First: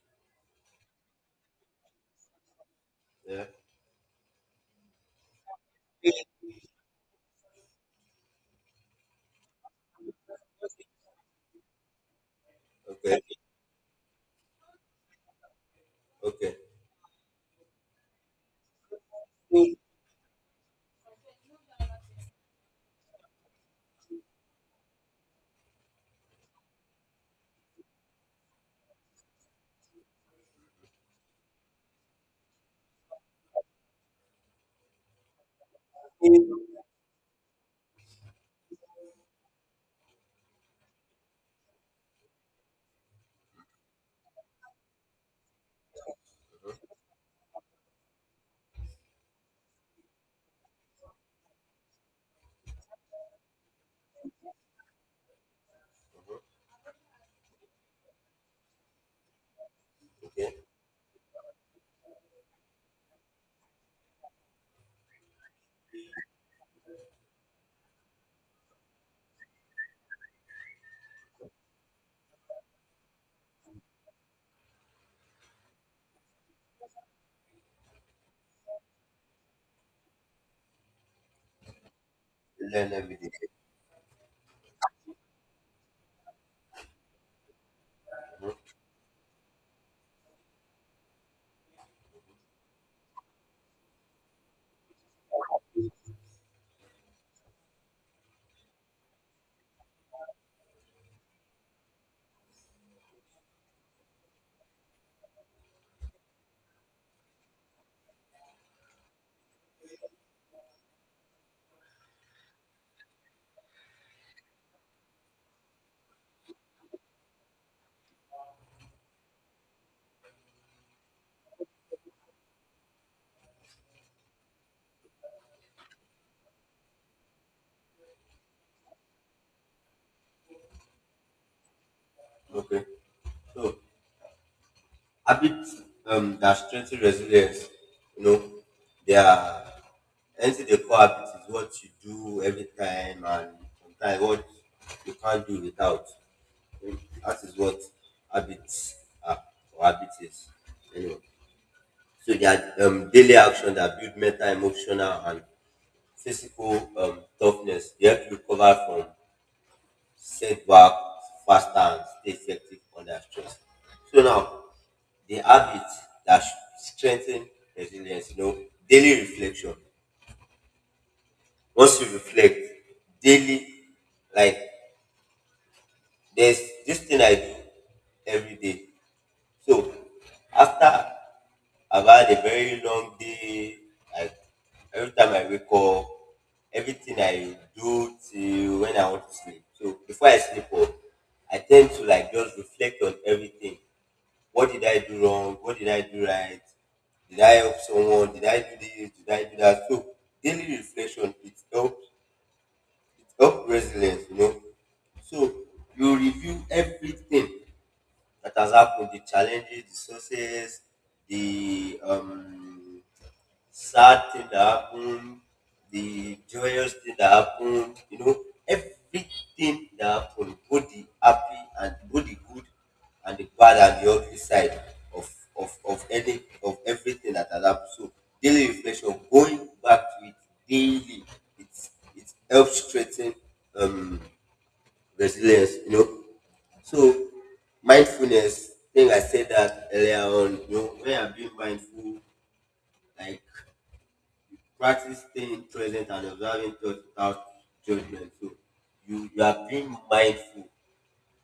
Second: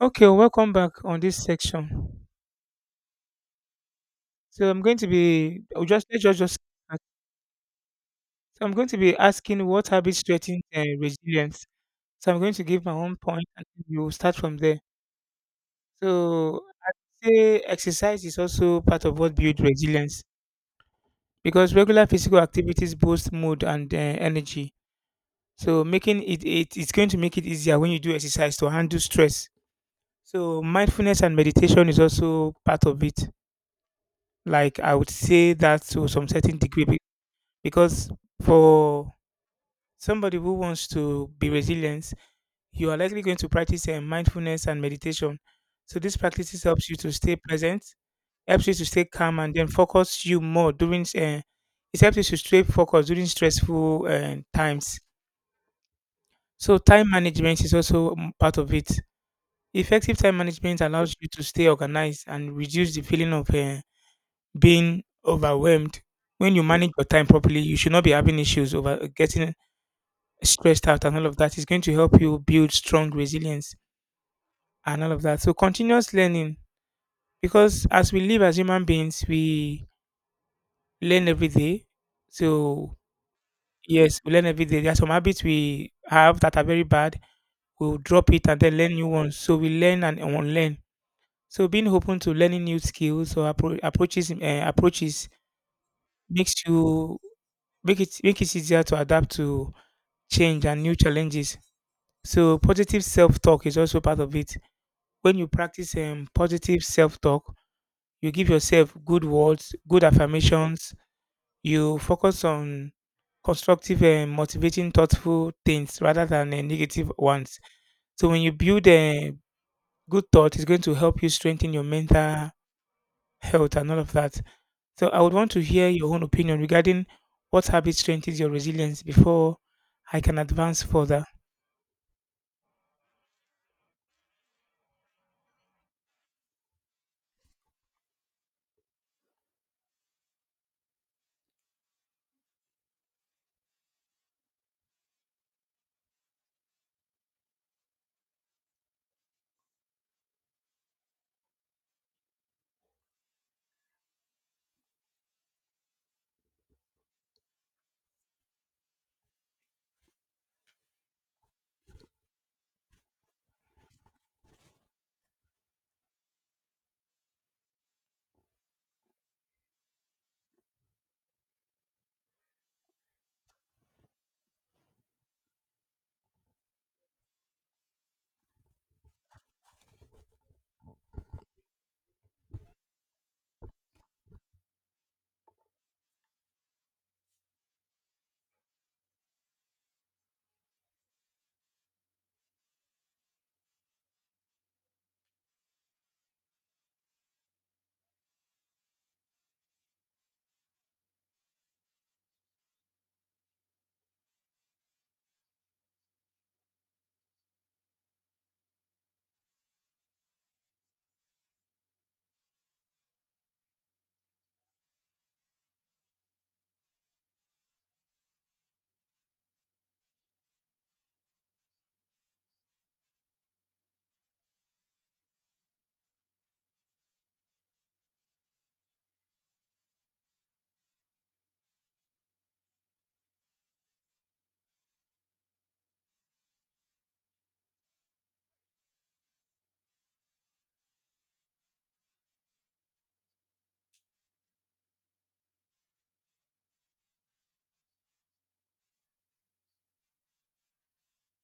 Okay, well, welcome back on this section. Yeah. So I'm going to be oh, just let's just start. So I'm going to be asking what habits threaten resilience. So I'm going to give my own Okay. point, and you start from there. Okay. So say exercise is also part of what builds resilience because regular physical activities boost mood and energy. So making it's going to make it easier when you do exercise to handle stress. So mindfulness and meditation is also part of it, like I would say that to some certain degree, because for somebody who wants to be resilient, you are likely going to practice mindfulness and meditation. So these practices helps you to stay present, helps you to stay calm and then focus you more during it helps you to stay focused during stressful times. So time management is also part of it. Effective time Okay. management allows you to stay organized and reduce the feeling of being overwhelmed. When you manage your time properly, you should not be having issues over getting stressed out, and all of that is going to help you build strong resilience and all of that. So continuous learning, because as we live as human beings, we learn every day. Learn So every day. yes, we learn every day. There are some habits we have that are very bad. We'll drop it Mhm. and then learn new ones. So we learn and unlearn. So being open to learning new skills or approaches makes you make it easier to adapt to change and new challenges. So positive self talk is also part of it. When you practice positive self talk, you give yourself good words, good affirmations, you focus on constructive and motivating, thoughtful things rather than negative ones. So when you build a good thought, it's going to help you strengthen your mental health and all of that. So I would want to hear your own opinion regarding what habit strengthens your resilience before I can advance further. Okay. So habits that strengthen resilience, you know, they are anything they call habits is what you do every time and sometimes what you can't do without. Mm, That is what habits are, or habit is, anyway. So they are daily action that build mental, emotional and physical toughness. They help you recover from setback faster and stay effective under stress. So now, the habits that strengthen resilience, you know, daily reflection. Once you reflect daily, like there's this thing I do every day. So after I've had a very long day. Like every time I wake up, everything I do till when I want to sleep. So before I sleep off, I tend to like just reflect on everything. What did I do wrong? What did I do right? Did I help someone? Did I do this? Did I do that? So daily reflection, it helps resilience, you know. So you review everything that has happened, the challenges, the success, the sad thing that happened, the joyous thing that happened, you know, everything that happened, both the happy and both the good and the bad and the ugly side of of any of everything that had happened. So daily reflection, going back to it daily, it it helps strengthen um resilience, you know. So mindfulness, I think I said that earlier on, you know, when I'm being mindful, like practice staying present and observing thoughts without judgment. So you are being mindful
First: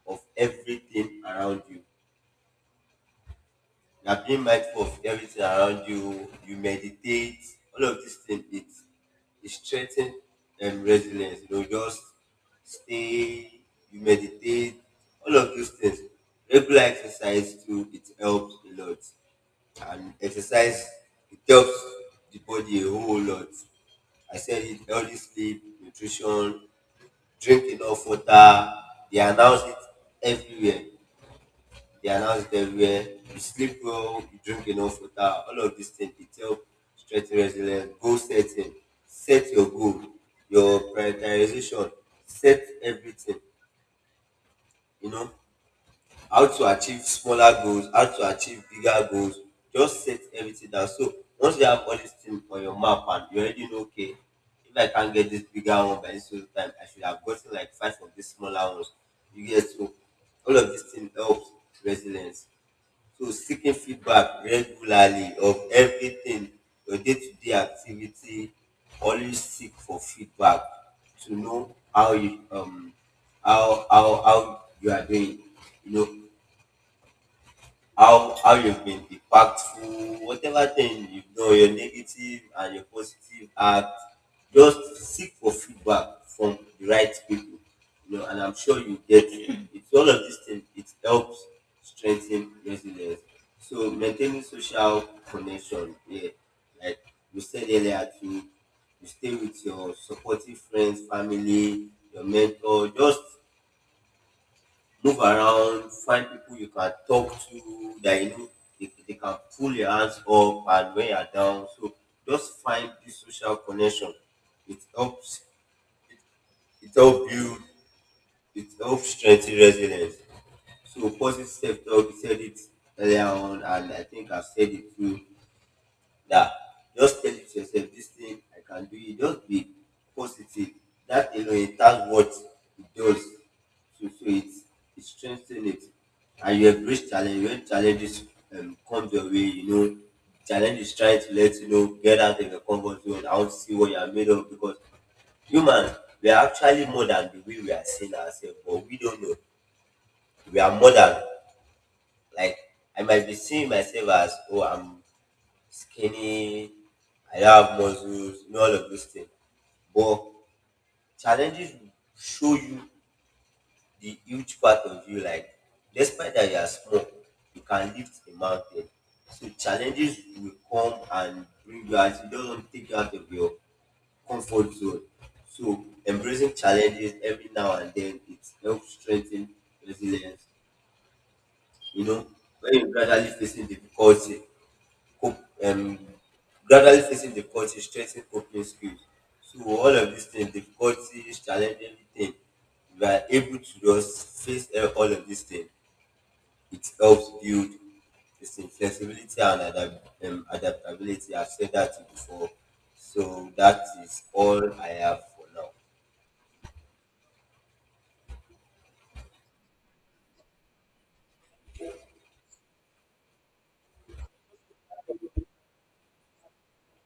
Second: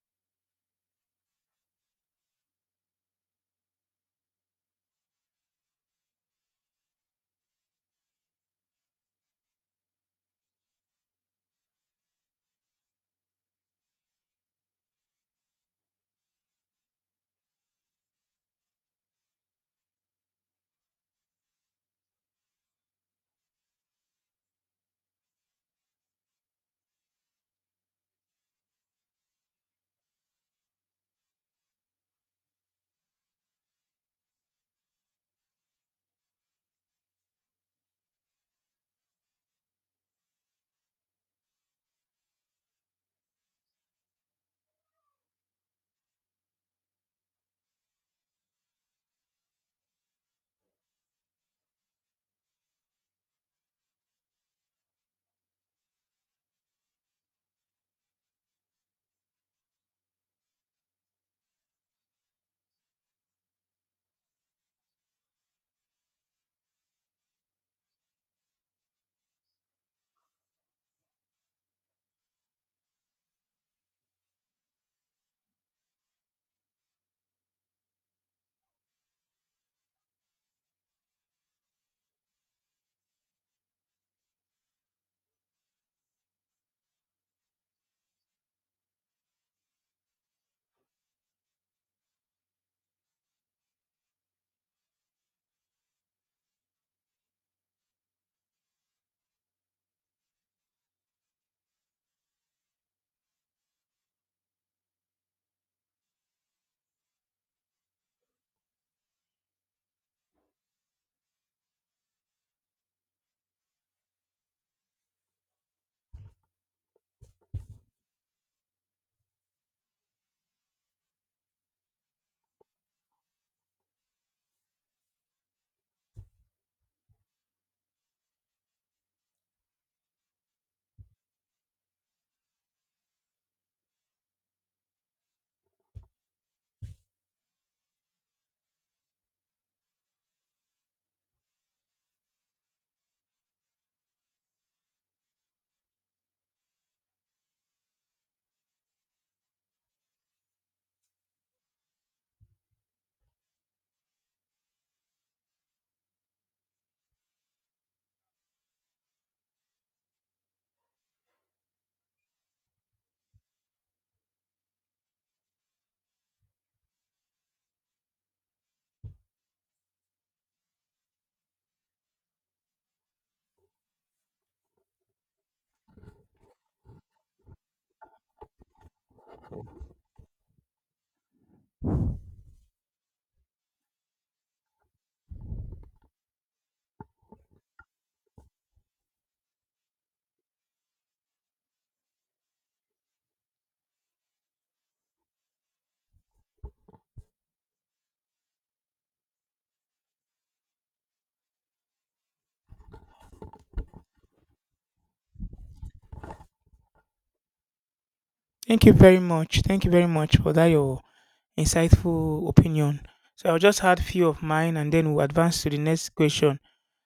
of everything around you. You are being mindful of everything around you. You meditate. All of these things, it strengthens resilience. You know, just stay. You meditate. All of these things. Regular exercise too. It helps a lot, and exercise it helps the body a whole lot. I said it, healthy sleep, nutrition, drink enough water. They announce it everywhere. They announce it everywhere. You sleep well, you drink enough water, all of these things it help strengthen resilience. Goal setting, set your goal, your prioritization, set everything, you know. How to achieve smaller goals, how to achieve bigger goals. Just set everything down. So once you have all these things on your map and you already know, okay, if I can't get this bigger one by this whole time, I should have gotten like five of these smaller ones. You get, so all of these things help resilience. So seeking feedback regularly of everything, your day-to-day activity, always seek for feedback to know how you how you are doing. You know, how you've been impactful, whatever thing you know, your negative and your positive act, just seek for feedback from the right people. You know, and I'm sure you get it. It's all of these things, it helps strengthen resilience. So maintaining social connection, yeah, like we said earlier too, you stay with your supportive friends, family, your mentor, just move around, find people you can talk to that you know they can pull your hands up and when you're down. So just find this social connection. It helps it helps build it helps strengthen resilience. So positive self talk, you said it earlier on and I think I've said it too that just tell it to yourself, this thing I can do it, just be positive. That alone, that's what it does. So it it strengthens it. And you embrace challenge when challenges come your way, you know. Challenge is trying to let you know, get out of your comfort zone. I want to see what you are made of, because human, we are actually more than the way we are seeing ourselves, but we don't know. We are more than, like, I might be seeing myself as, oh, I'm skinny, I don't have muscles, you know, all of those things. But challenges will show you the huge part of you. Like, despite that you are small, you can lift a mountain. So challenges will come and bring you out. It doesn't take you out of your comfort zone. So embracing challenges every now and then, it helps strengthen resilience. You know, when you're gradually facing difficulty, cope, um, gradually facing difficulty, strengthening coping skills. So all of these things, difficulties, challenging things, if you are able to just face all of these things, it helps build this thing, flexibility and adaptability. I've said that before. So that is all I have for now. Thank you very much. Thank you very much for that your insightful opinion. So I'll just add few of mine and then we'll advance to the next question.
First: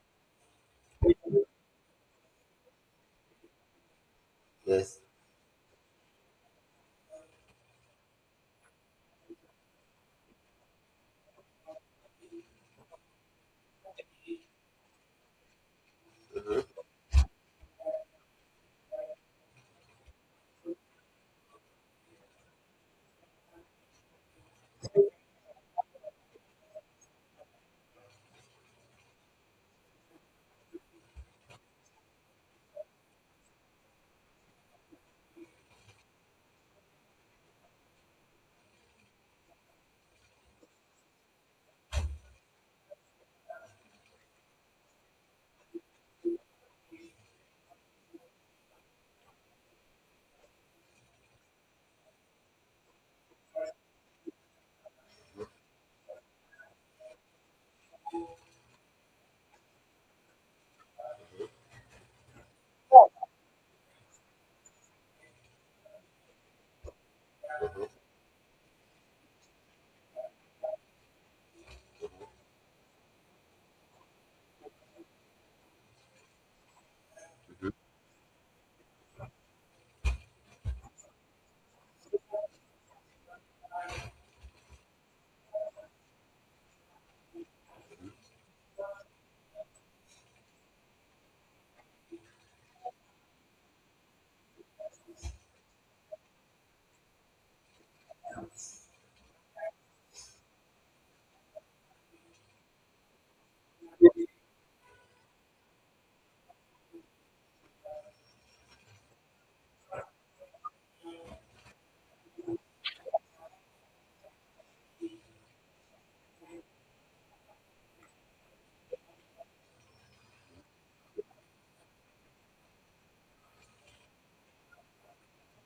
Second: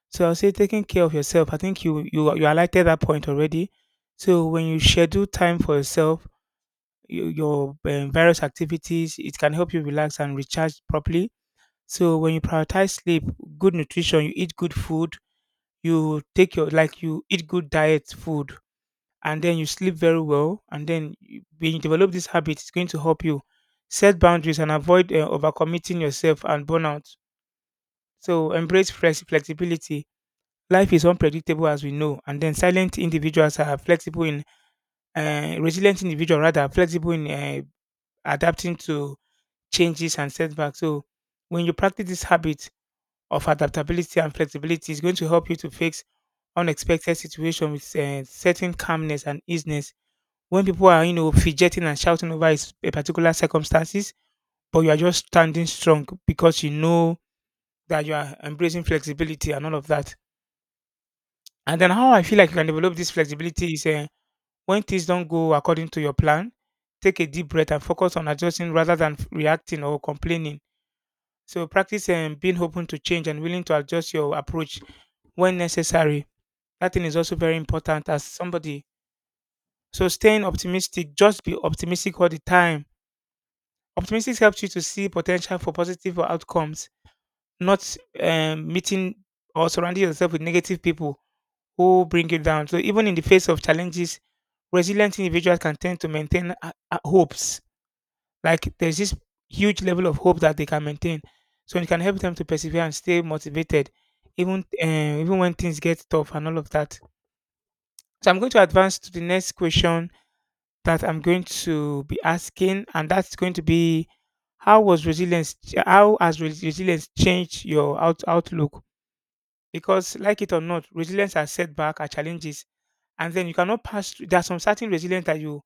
So I'll say taking care of yourself. I think you highlighted that point already. So when you Yes, schedule time for yourself, you, your various activities, it can help you relax and recharge properly. So when you prioritize sleep, good nutrition, you eat good food, you take your, like you eat good diet food and then you sleep very well, and then you, when you develop this habit, it's going to help you set boundaries and avoid overcommitting yourself and burnout. So embrace flexibility. Life is unpredictable as we know, and then silent individuals are flexible in resilient individual rather are flexible in adapting to changes and setbacks. So when you practice this habit of adaptability and flexibility, it's going to help you to fix unexpected situations with certain calmness and easiness. When people are, you know, fidgeting and shouting over a particular circumstances, but you are just standing strong because you know that you are embracing flexibility and all of that. And then how I feel like you can develop this flexibility is when things don't go according to your plan, take a deep breath and focus on adjusting rather than reacting or complaining. So practice being open to change and willing to adjust your approach when necessary. That thing is also very important as somebody. So staying optimistic, just be optimistic all the time. Optimistic helps you to see potential for positive outcomes, not meeting or surrounding yourself with negative people who bring you down. So, even in the face of challenges, resilient individuals can tend to maintain hopes. Like, there's this huge level of hope that they can maintain. So, it can help them to persevere and stay motivated, even, uh, even when things get tough and all of that. So, I'm going to advance to the next question that I'm going to be asking, and that's going to be How has resilience changed your outlook? Because like it or not, resilience are setback, are challenges, and then you cannot pass. Through- There are some certain resilience that you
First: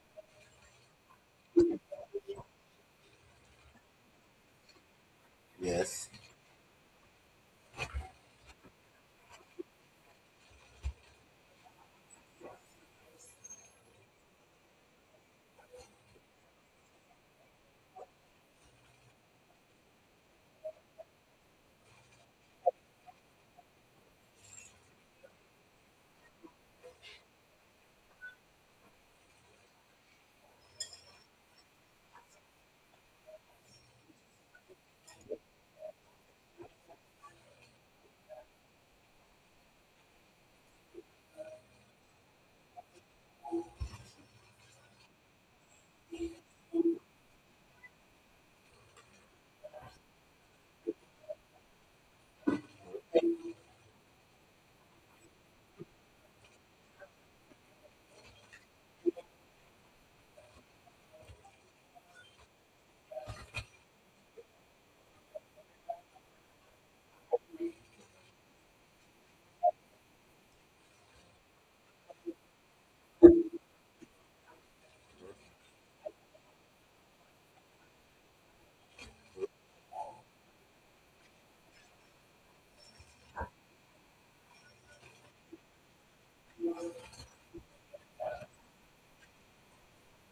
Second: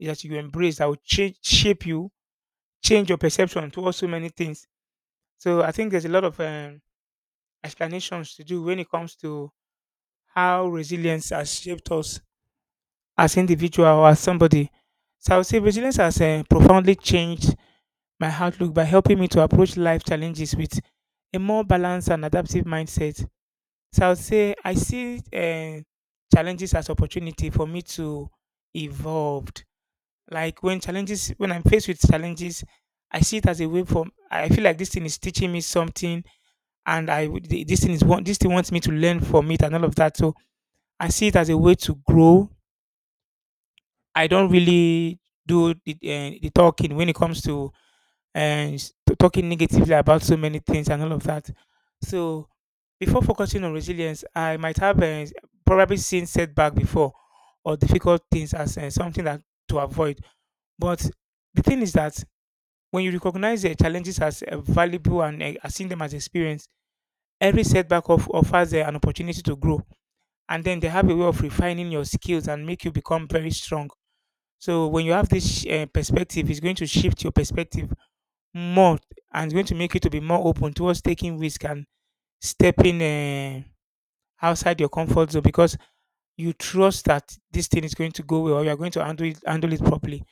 that you embrace that will change, shape you, change your perception towards so many things. So I think there's yes, a lot of explanations to do when it comes to how resilience has shaped us as individual or as somebody. So I would say resilience has profoundly changed my outlook by helping me to approach life challenges with a more balanced and adaptive mindset. So I would say I see challenges as opportunity for me to evolve. Like when challenges, when I'm faced with challenges, I see it as a way for. I feel like this thing is teaching me something, and this thing wants me to learn from it and all of that. So I see it as a way to grow. I don't really do the talking when it comes to talking negatively about so many things and all of that. So before focusing on resilience, I might have probably seen setback before or difficult things as something that to avoid. But the thing is that when you recognize the challenges as valuable and as seeing them as experience, every setback offers an opportunity to grow. And then they have a way of refining your skills and make you become very strong. So when you have this perspective, it's going to shift your perspective more, and it's going to make you to be more open towards taking risk and stepping outside your comfort zone, because you trust that this thing is going to go well or you're going to handle it properly.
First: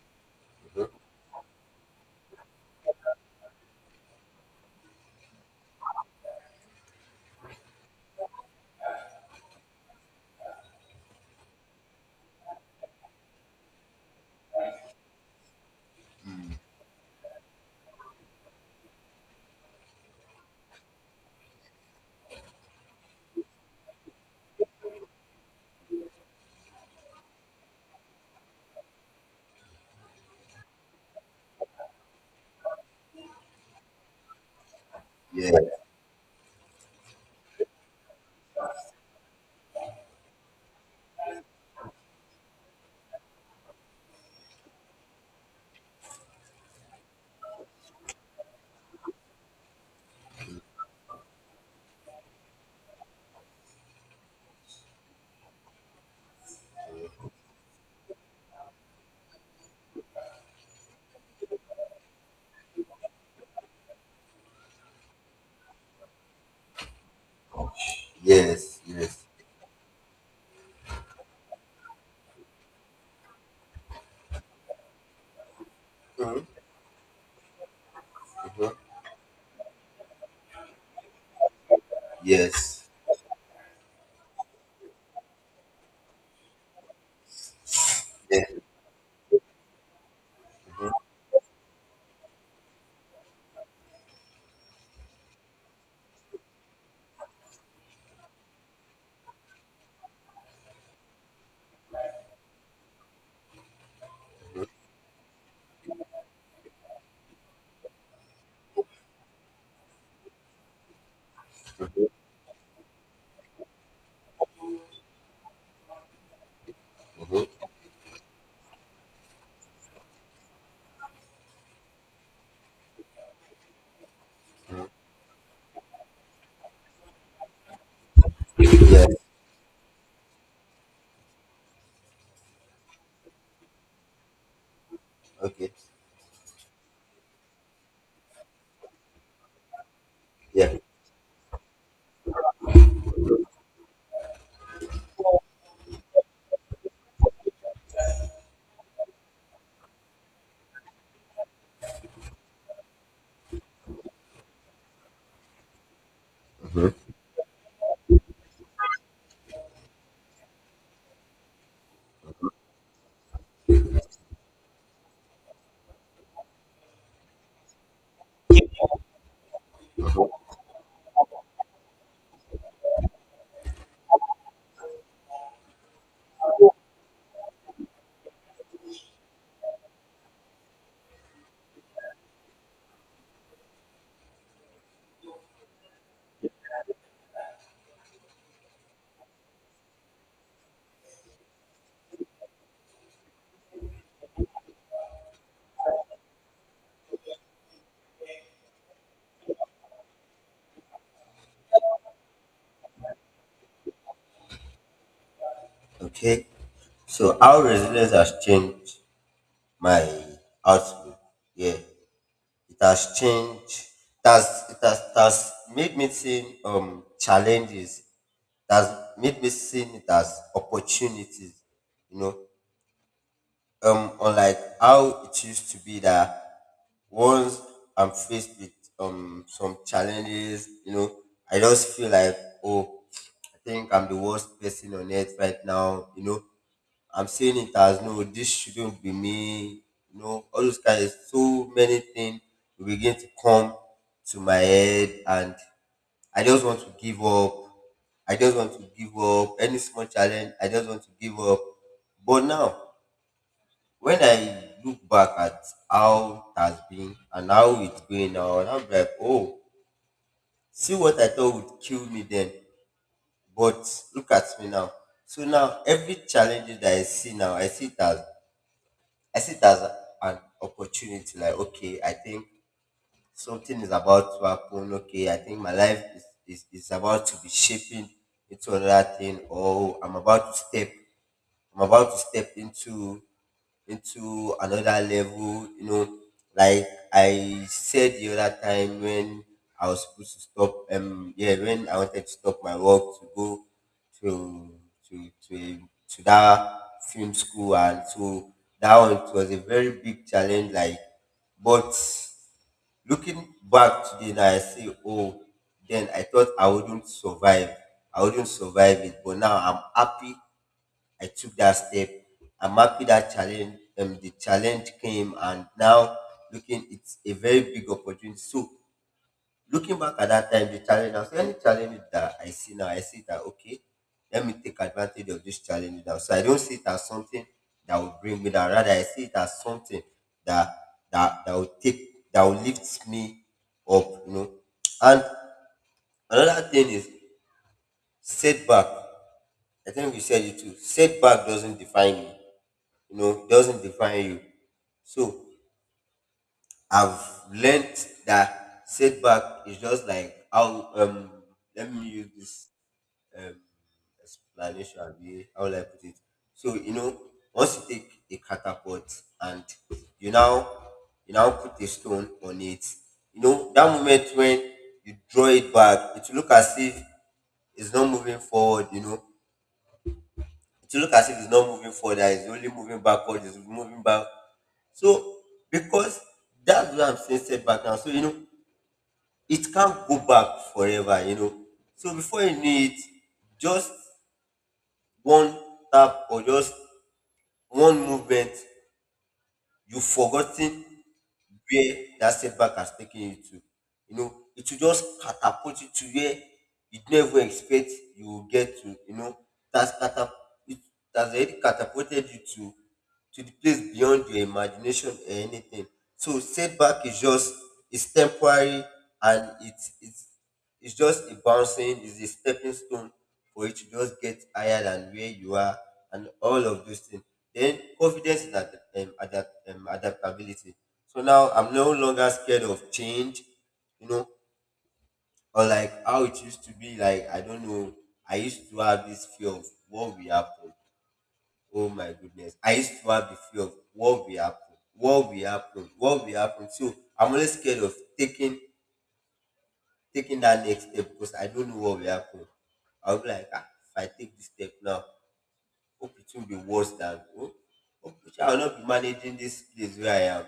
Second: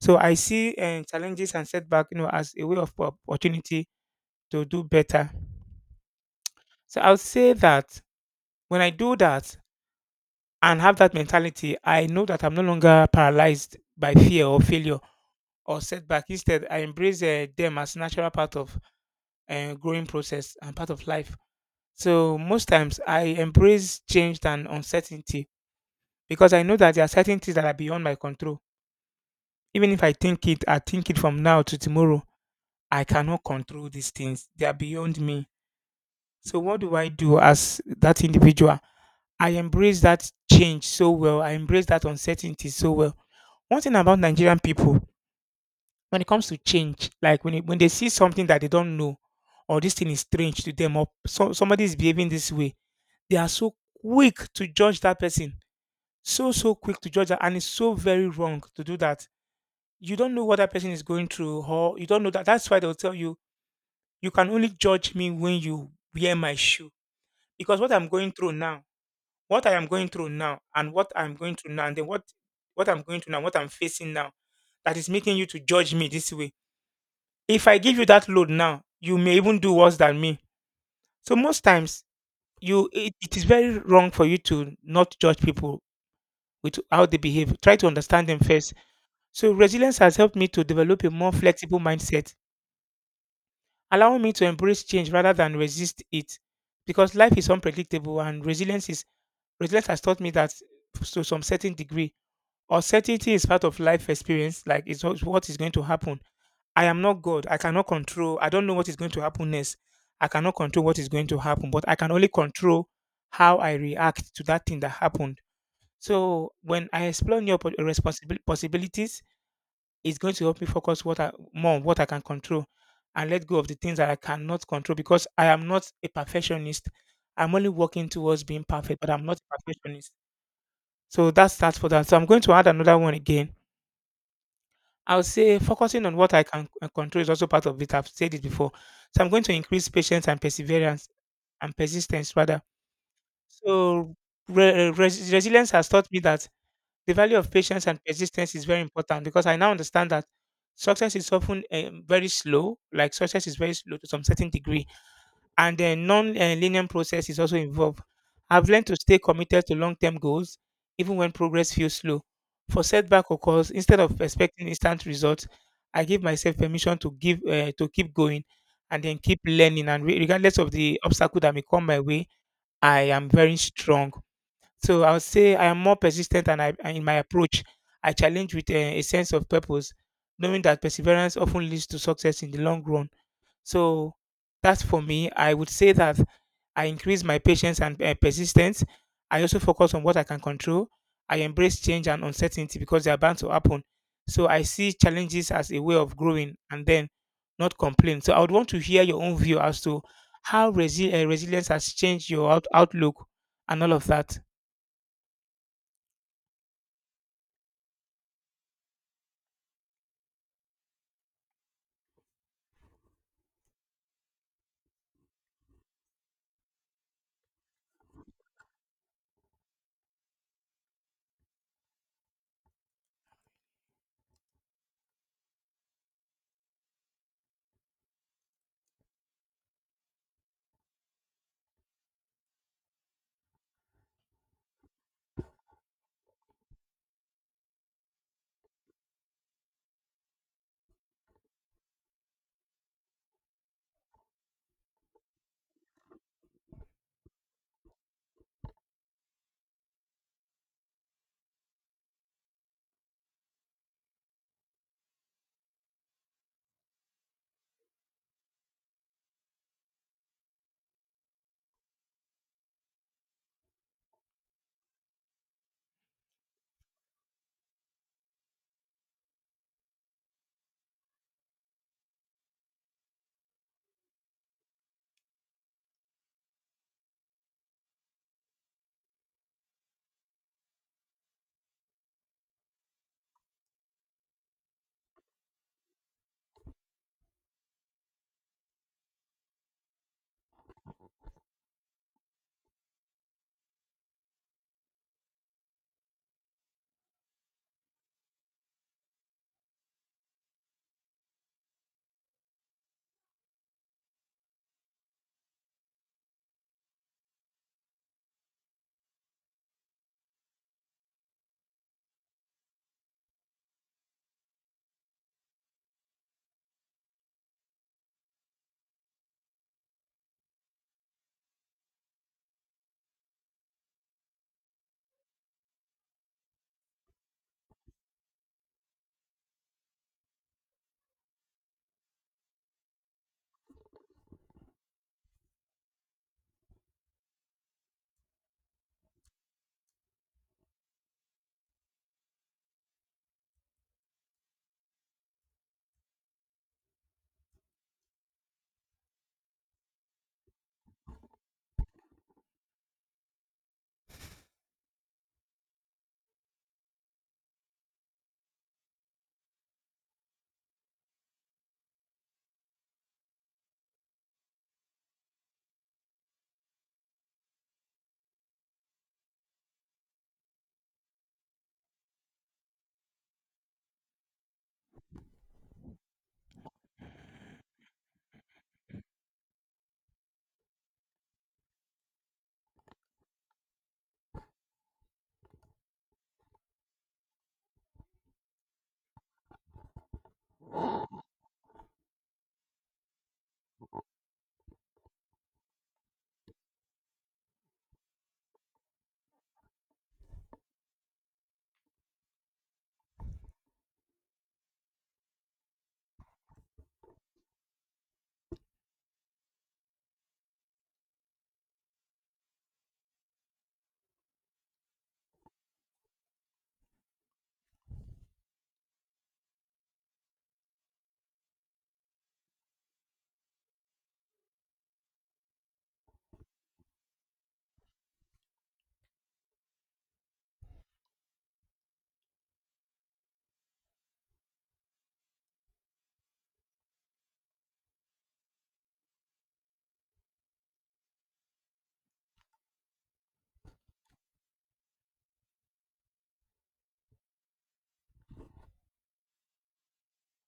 So I see challenges and setback, you know, as a way of opportunity to do better. So I would say that when I do that and have that mentality, I know that I'm no longer paralyzed by fear or failure or setback. Instead I embrace them as natural part of growing process and part of life. So most times I embrace change than uncertainty because I know that there are certain things that are beyond my control. Even if I think it from now to tomorrow, I cannot control these things. They are beyond me. yes, So what do I do as that individual? I embrace that change so well. I embrace that uncertainty so well. One thing about Nigerian people, when it comes to change, like when they see something that they don't know, or this thing is strange to them, or so, somebody is behaving this way, they are so quick to judge that person, so quick to judge that, and it's so very wrong to do that. You don't know what that person is going through, or you don't know that. That's why they'll tell you you can only judge me when you wear my shoe, because what I'm going through yes, now, yes. what I am going through now, and what I'm going through now, and then what I'm going through now, what I'm facing now, that is making you to judge me this Mm-hmm. way. If I give you that load now, you may even do worse than me. So most times, Yes. It is very wrong for you to not judge people with how they behave. Try to understand them Yeah. first. So resilience has helped me to develop a more flexible mindset, allowing me to embrace change rather than resist it. Because life is unpredictable, and resilience has taught me that to some certain degree, uncertainty is part of life experience, like it's what is going to happen. I am not God. I cannot control. I don't know what is going to happen next. I cannot control what is going to happen, but I can only control how I react to that thing that happened. So when I explore Mm-hmm. Possibilities, it's going to help me focus what I more on what I can control and let go of the things that I cannot control, because I am not a perfectionist. I'm only working towards being perfect, but Yes. I'm not a perfectionist. So that's that for that. So I'm going to add another one again. I'll say Okay. focusing on what I can control is also part of it. I've said it before. So I'm going to increase patience and Yeah. perseverance and persistence rather. So resilience has taught me that the value of patience and persistence is very important because I now understand that success is often very slow, like success is very slow to some certain degree, and the non-linear process is also involved. I've learned to stay committed to long-term goals even when progress feels slow. For setback occurs, instead of expecting instant results, I give myself permission to keep going and then keep learning. And regardless of the obstacle that may come my way, I am very strong. So I would say I am more persistent and in my approach. I challenge with a sense of purpose, knowing that perseverance often leads to success in the long run. So that's for me. I would say that I increase my patience and persistence. I also focus on what I can control. I embrace change and uncertainty because they are bound to happen. So I see challenges as a way of growing and then not complain. So I would want to hear your own view as to how resilience has changed your outlook and all of that. Okay. So how resilience has changed my outlook. Yeah. It has changed, it has made me see challenges. It has made me see it as opportunities. You know, unlike how it used to be that once I'm faced with some challenges, you know, I just feel like, oh, I think I'm the worst person on earth right now, you know. I'm saying it as, no, this shouldn't be me, you know, all those kinds, so many things will begin to come to my head and I just want to give up. I just want to give up. Any small challenge, I just want to give up. But now when I look back at how it has been and how it's going now, and I'm like, oh, see what I thought would kill me then. But look at me now. So now every challenge that I see now, I see it as, I see it as an opportunity. Like, okay, I think something is about to happen. Okay, I think my life is about to be shaping into another thing, or I'm about to step. I'm about to step into another level. You know, like I said the other time when I was supposed to stop. Yeah, when I wanted to stop my work to go to to to a, to that film school, and so that one, it was a very big challenge. Like, but looking back today now, I say, oh, then I thought I wouldn't survive it, but now I'm happy I took that step. I'm happy that the challenge came, and now looking, it's a very big opportunity. So looking back at that time, the challenge, now, so any challenge that I see now, I see that, okay, let me take advantage of this challenge now. So I don't see it as something that will bring me down. Rather, I see it as something that that will lift me up, you know. And another thing is setback. I think we said it too. Setback doesn't define me, you know, doesn't define you. So I've learned that setback is just like how, let me use this um explanation, abi, how will I put it? So you know, once you take a catapult and you now you now put a stone on it, you know that moment when you draw it back, it will look as if it's not moving forward, you know, to look as if it's not moving forward, that he's only moving backward, he's moving back. So because that's what I'm saying setback now. So you know, it can't go back forever, you know. So before you know it, just one tap or just one movement, you've forgotten where that setback has taken you to. You know, it will just catapult you to where you never expect you will get to. You know, that's catap- it has already catapulted you to the place beyond your imagination or anything. So setback is just, it's temporary, and it's just a bouncing, it's a stepping stone for you to just get higher than where you are and all of those things. Then confidence and adaptability. So now I'm no longer scared of change, you know, or like how it used to be. Like, I don't know, I used to have this fear of what will happen. Oh my goodness. I used to have the fear of what will happen, what will happen, what will happen. So I'm always scared of taking that next step because I don't know what will happen. I'll be like, ah, if I take this step now, hope it won't be worse than, oh, hope I will not be managing this place where I am.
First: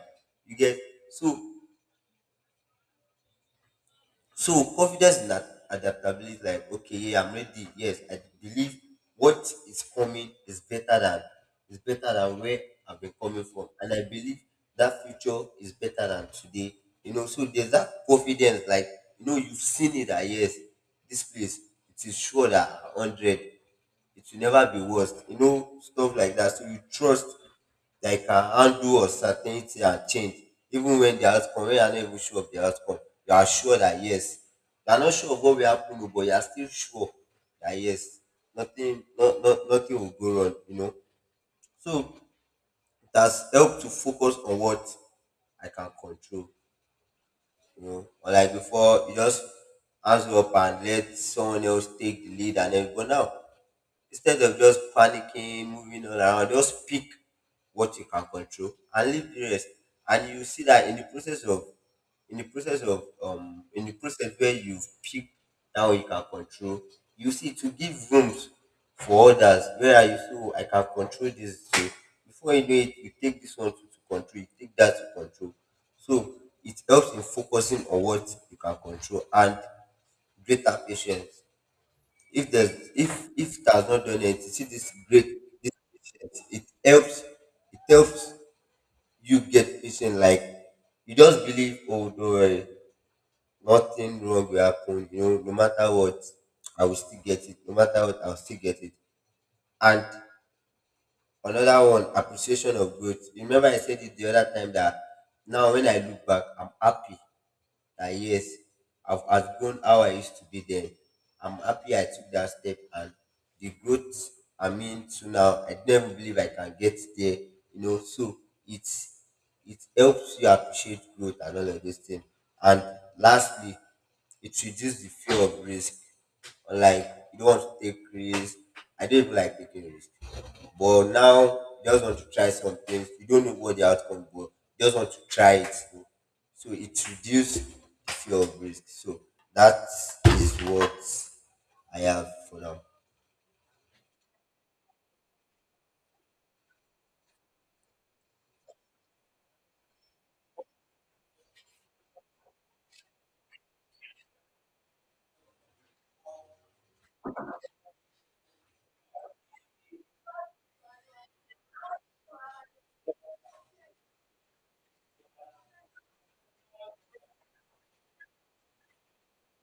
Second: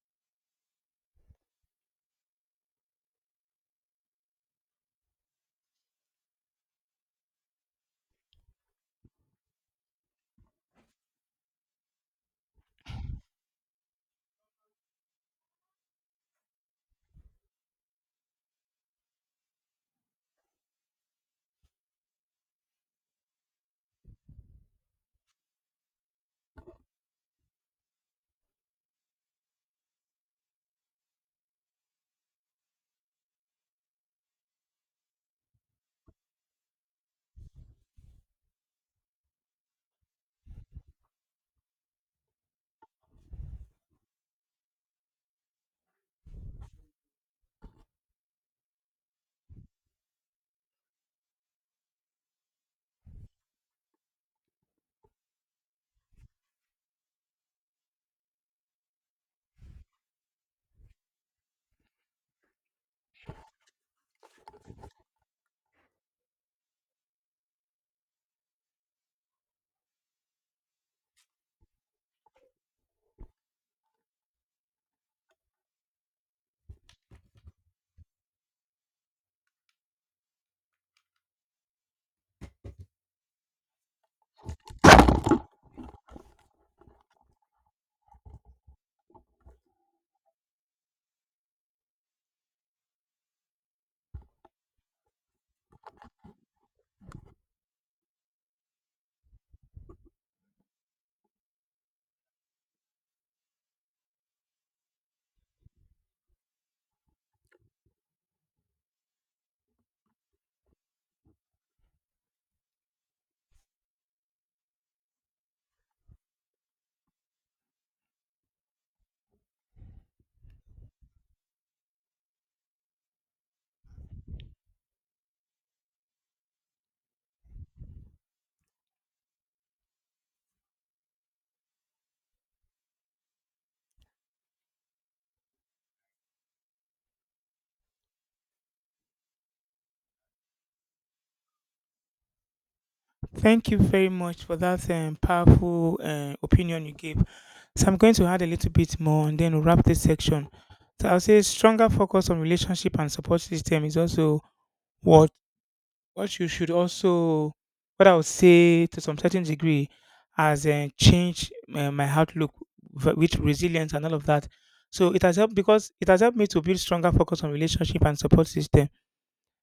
You get, so so confidence in adaptability, like, okay, yeah, I'm ready. Yes, I believe what is coming is better than, is better than where I've been coming from, and I believe that future is better than today. You know, so there's that confidence, like, you know, you've seen it. That, yes, this place, it is sure that hundred, it will never be worse. You know, stuff like that. So you trust. Like can handle uncertainty and change even when the outcome, when you are not even sure of the outcome, you are sure that yes, you are not sure of what will happen o, but you are still sure that yes, nothing, no, no, nothing will go wrong, you know. So it has helped to focus on what I can control, you know, or like before you just hands up and let someone else take the lead and everything, but now instead of just panicking, moving on around, just pick what you can control and leave the rest. And you see that in the process of in the process of in the process where you've picked now you can control, you see to give rooms for others where you, so I can control this. So before you know it, you take this one to control, you take that to control. So it helps in focusing on what you can control. And greater patience, if there's if it has not done anything, see this great this patient, it helps, it helps you get patient, like you just believe, oh don't worry, nothing wrong will happen, you know, no matter what, I will still get it, no matter what, I'll still get it. And another one, appreciation of growth. Remember I said it the other time that now when I look back, I'm happy that yes, I've outgrown how I used to be then. I'm happy I took that step and the growth, I mean, to now, I never believe I can get there. You know, so it's it helps you appreciate growth and all of those things. And lastly, it reduces the fear of risk. Like you don't want to take risk. I don't even like taking risk. But now you just want to try some things. You don't know what the outcome will. You just want to try it. So it reduces the fear of risk. So that is what I have for now. Thank you very much for that powerful opinion you gave. So I'm going to add a little bit more and then we'll wrap this section. So I'll say stronger focus on relationship and support system is also what what you should also what I would say to some certain degree has changed my outlook with resilience and all of that. So it has helped because it has helped me to build stronger focus on relationship and support system.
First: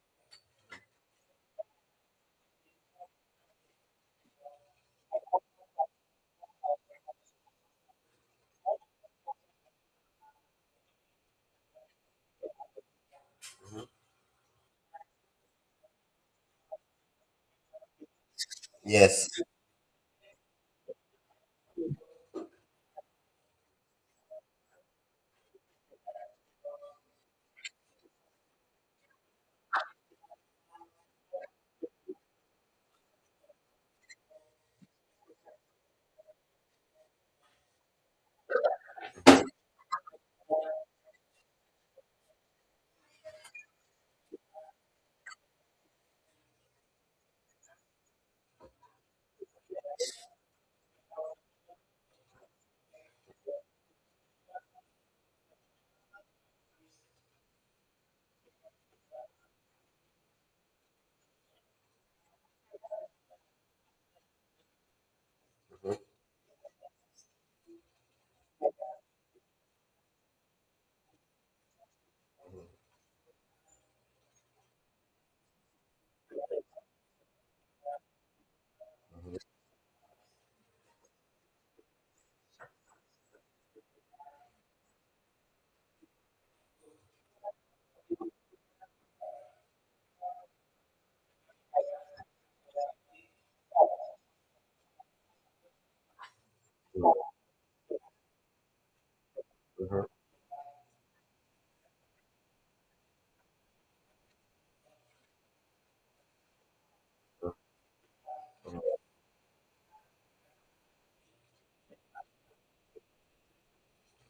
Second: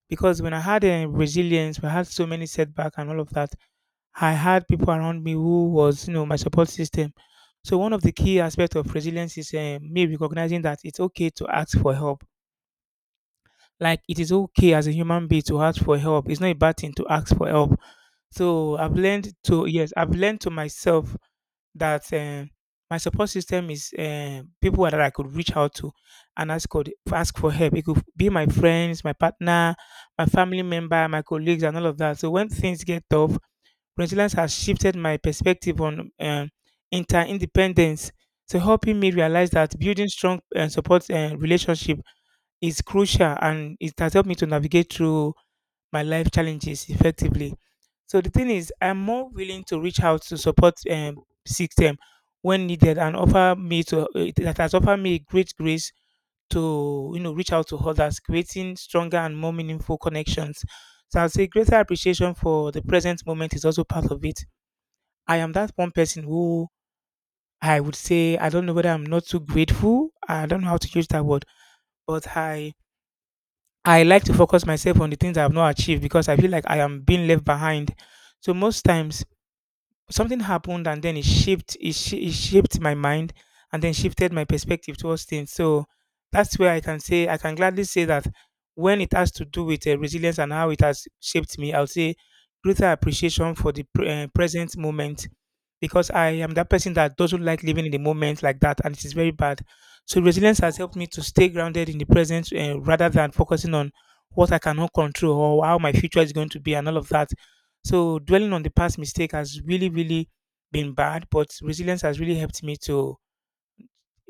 Because when I had resilience, we had so many setbacks and all of that. I had people around me who was, you know, my support system. So one of the key aspects of resilience is me recognizing that it's okay to ask for help. Like it is okay as a human being to ask for help. It's not a bad thing to ask for help. So I've Yes. learned to, yes, I've learned to myself that my support system is people that I could reach out to and ask for, ask for help. It could be my friends, my partner, my family member, my colleagues, and all of that. So when things get tough, resilience has shifted my perspective on inter independence. So helping me realize that building strong and support relationship is crucial, and it has helped me to navigate through my life challenges effectively. So the thing is, I'm more willing to reach out to support system when needed and offer me to that has offered me great grace to, you know, reach out to others, creating stronger and more meaningful connections. So I'll say greater appreciation for the present moment is also part of it. I am that one Mhm. person who I would say, I don't know whether I'm not too grateful. I don't know how to use that word, but I like to focus myself on the things I have not achieved because I feel like I am being left behind. So most times something happened and then it shaped it, it shaped my mind and then shifted my perspective towards things. So that's where I can say, I can gladly say that when it has to do with resilience and how it has shaped me, I'll say greater appreciation for the present moment, because I am that person that doesn't like living in the moment like that, and it is very bad. So resilience has helped me to stay grounded in the present, rather than focusing on what I cannot control or how my future is going to be and all of that. So dwelling on the past mistake has really, really been bad, but resilience has really helped me to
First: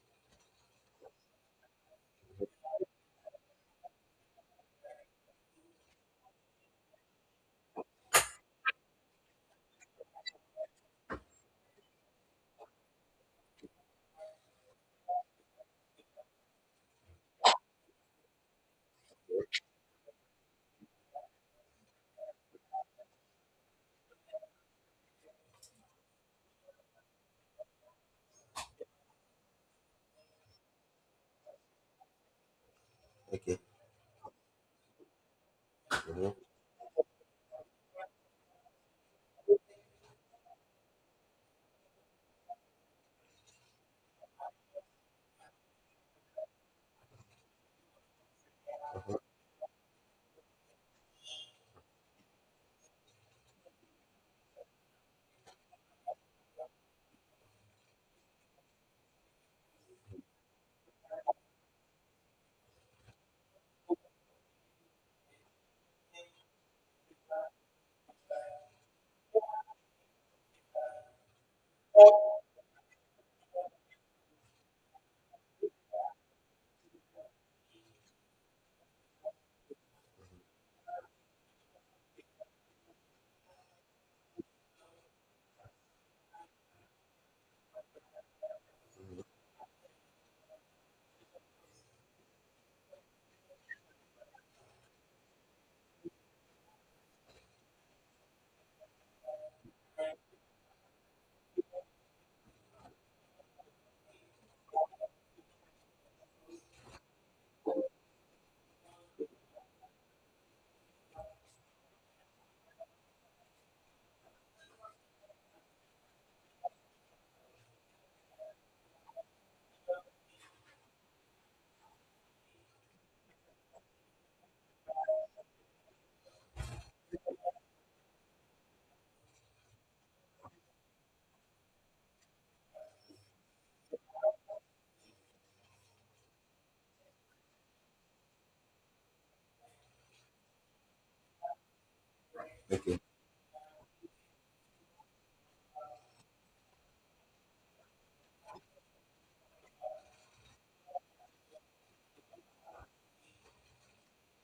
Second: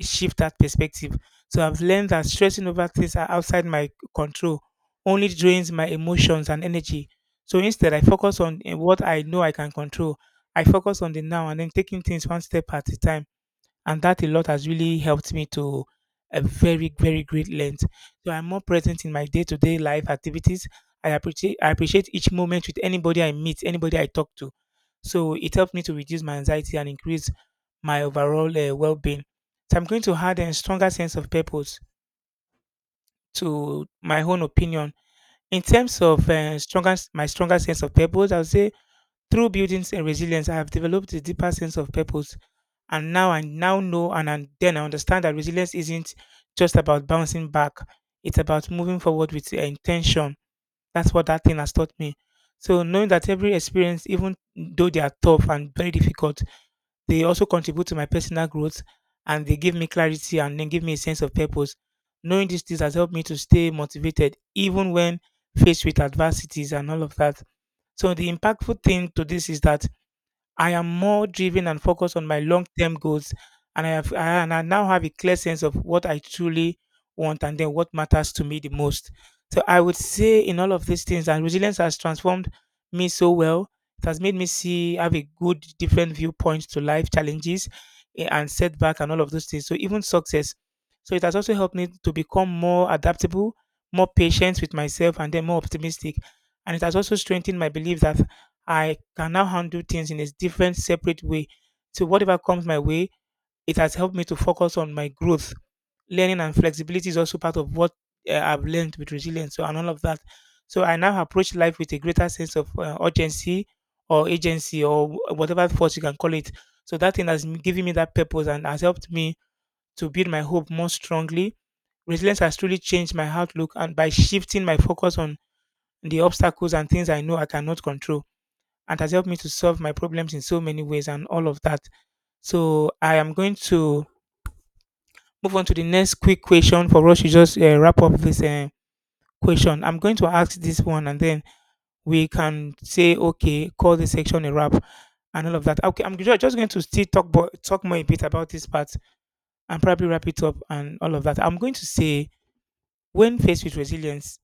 shift that perspective. So I've learned that stressing over things that are outside my control only drains my emotions and energy. So instead, I focus on what I know I can control. I focus on the now and then taking things one step at a time, and that a lot has really helped me to a very, very great length. So I'm more present in my day-to-day life activities. I appreciate each moment with anybody I meet, anybody I talk to. So it helped me to reduce my anxiety and increase my overall well-being. So I'm going to add a stronger sense of purpose Okay. to my own opinion. In terms of Mhm. Stronger sense of purpose, I would say through building resilience, I have developed a deeper sense of purpose, and now I now know and then I understand that resilience isn't just about bouncing back. It's about moving forward with intention. That's what that thing has taught me. So knowing that every experience, even though they are tough and very difficult, they also contribute to my personal growth, and they give me clarity and then give me a sense of purpose. Knowing these things has helped me to stay motivated even when faced with adversities and all of that. So the impactful thing to this is that I am more driven and focused on my long-term goals, and I now have a clear sense of what I truly want and then what matters to me the most. So I would say in all of these things, and resilience has transformed me so well. It has made me see, have a good different viewpoint to life challenges, and setback and all of those things. So even success. So it has also helped me to become more adaptable, more patient with myself, and then more optimistic. And it has also strengthened my belief that I can now handle things in a different, separate way. So whatever comes my way, it has helped me to focus on my growth. Learning and flexibility is also part of what I've learned with resilience so, and all of that. So I now approach life with a greater sense of urgency or agency or whatever force you can call it. So that thing has given me that purpose and has helped me to build my hope more strongly. Resilience has truly changed my outlook and by shifting my focus on the obstacles and things I know I cannot control, and has helped me to solve my problems in so many ways and all of that. So I am going to move on to the next quick question for us to just wrap up this question. I'm going to ask this one and then we can Okay. say, okay, call this section a wrap and all of that. Okay, I'm just going to still talk, talk more a bit about this part and probably wrap it up and all of that. I'm going to say, when faced with resilience,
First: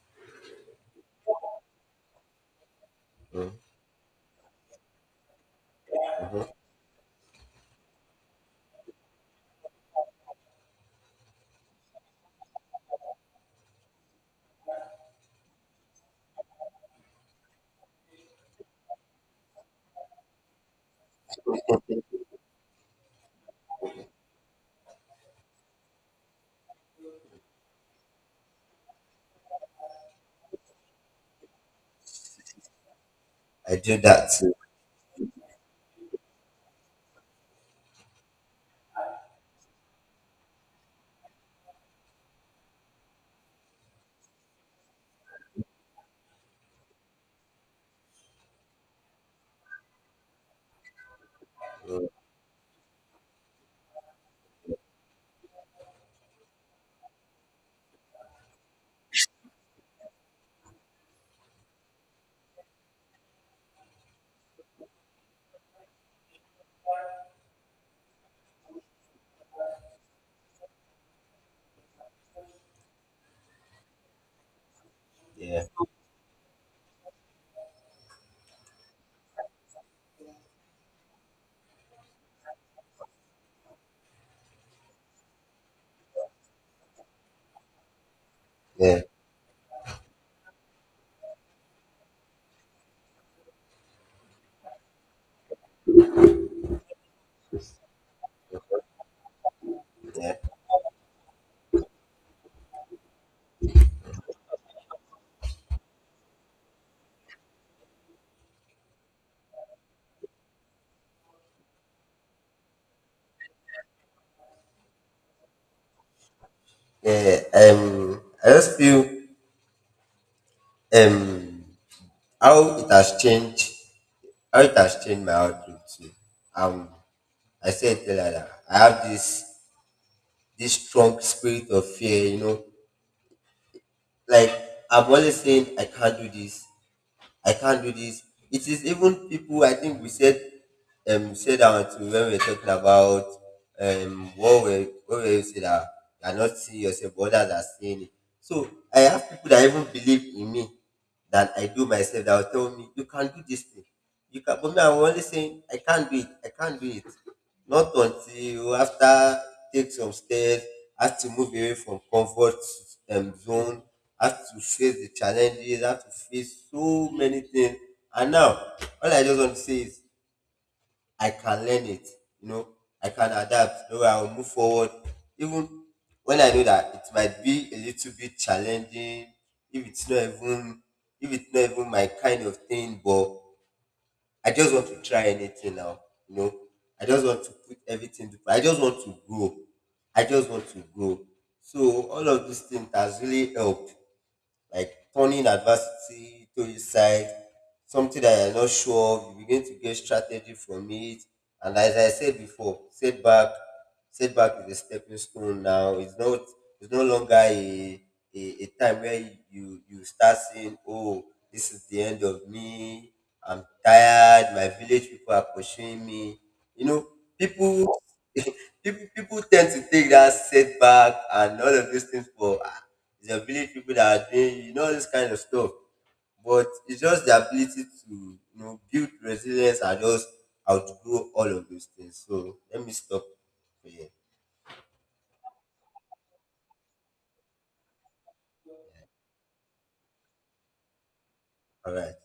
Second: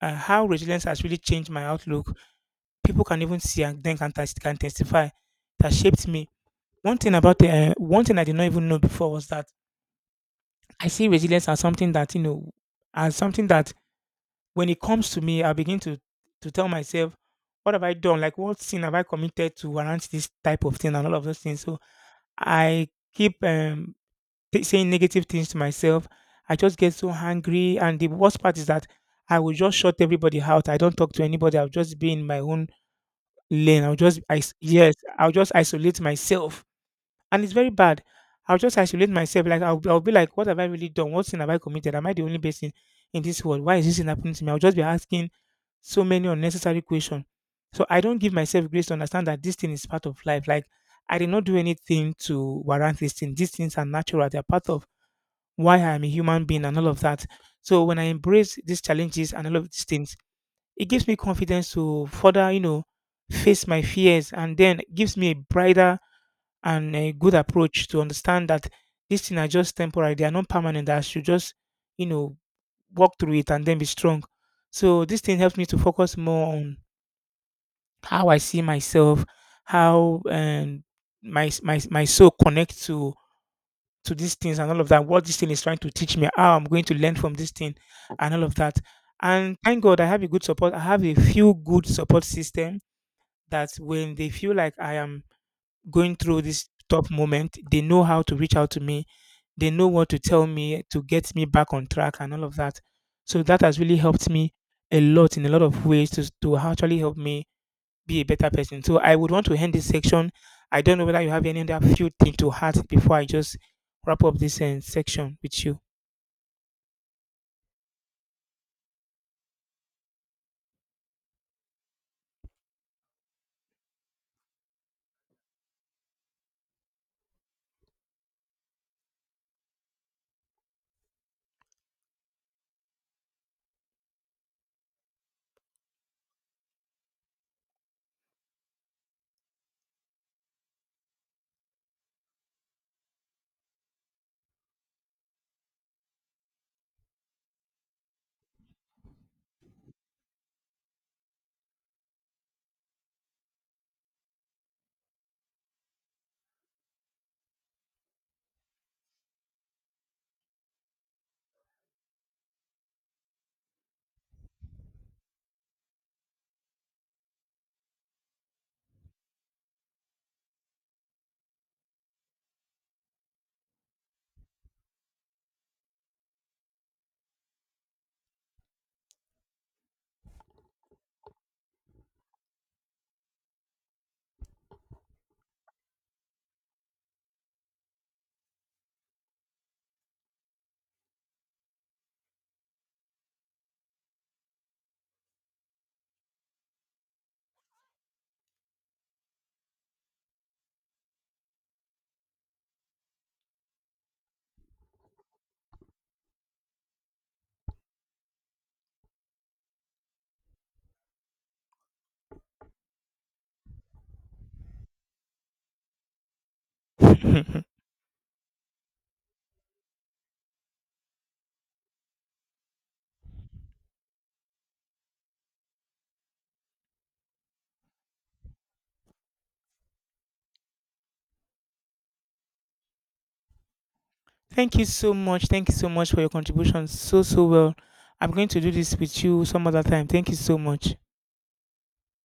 how resilience has really changed my outlook. People can even Mhm. see and then can, test can testify that shaped me. One thing about one thing I did not even know before was that I see resilience as something that, you know, as something that when it comes to me, I begin to tell myself, what have I done? Like, what sin have I committed to warrant this type of thing and all of those things? So I keep saying negative things to myself. I just get so angry, and the worst part is that I will just shut everybody out. I don't talk to anybody. I'll just be in my own I lane. I'll do just that I too. yes, I'll just isolate myself. And it's very bad. I'll just isolate myself. Like, I'll be like, what have I really done? What sin have I committed? Am I the only person in this world? Why is this thing happening to me? I'll just be asking so many unnecessary questions. So I don't give myself grace to understand that this thing is part of life. Like, I did not do anything to warrant this thing. These things are natural. They're part of why I am a human being and all of that. So when I embrace these challenges and all of these things, it gives me confidence to further, you know, face my fears and then gives me a brighter and a good approach to understand that these things are just temporary, they are not permanent. I should just, you know, walk through it and then be strong. So this thing helps Yeah. me to focus more on how I see myself, how and my soul connects to these things and all of that. What this thing is trying to teach me, how I'm going to learn from this thing, and all of that. Yeah. And thank God I have a good support. I have a few good support system that when they feel like I am going through this tough moment, they know how to reach out to me. They know what to Yeah. tell me to get me back on track and all of that. So that has really helped me a lot in a lot of ways to actually help me be a better person. So I would want to end this section. I don't know whether you have any other few thing to add before I just wrap up this section with you. Yeah. I just feel um how it has changed my outlook too. Um. I said earlier that I have this strong spirit of fear. You know, like I'm always saying I can't do this. I can't do this. It is even people, I think we said said that when we were talking about what we say that you are not seeing yourself, but others are seeing it. So I have people that even believe in me that I do myself, that will tell me you can do this thing. You can, but me, I'm only saying I can't do it, I can't do it. Not until after take some steps, has to move away from comfort zone, has to face the challenges, has to face so many things. And now, all I just want to say is, I can learn it. You know, I can adapt. No, I will move forward. Even when I know that it might be a little bit challenging, if it's not even if it's not even my kind of thing, but I just want to try anything now. You know, I just want to put everything to. I just want to grow. I just want to grow. So all of these things has really helped, like turning adversity to his side, something that you're not sure of, you begin to get strategy from it. And as I said before, setback is a stepping stone now. It's not, it's no longer a a time where you start saying, oh, this is the end of me, I'm tired, my village people are pursuing me. You know, people people tend to take that setback and all of those things for, it's the village people that are doing, you know, this kind of stuff. But it's just the ability to, you know, build resilience and just outgrow all of those things. So let me stop here. Thank you so much. Thank you so much for your contribution so, so well. I'm going to do this with you some other time. Thank you so much. All right.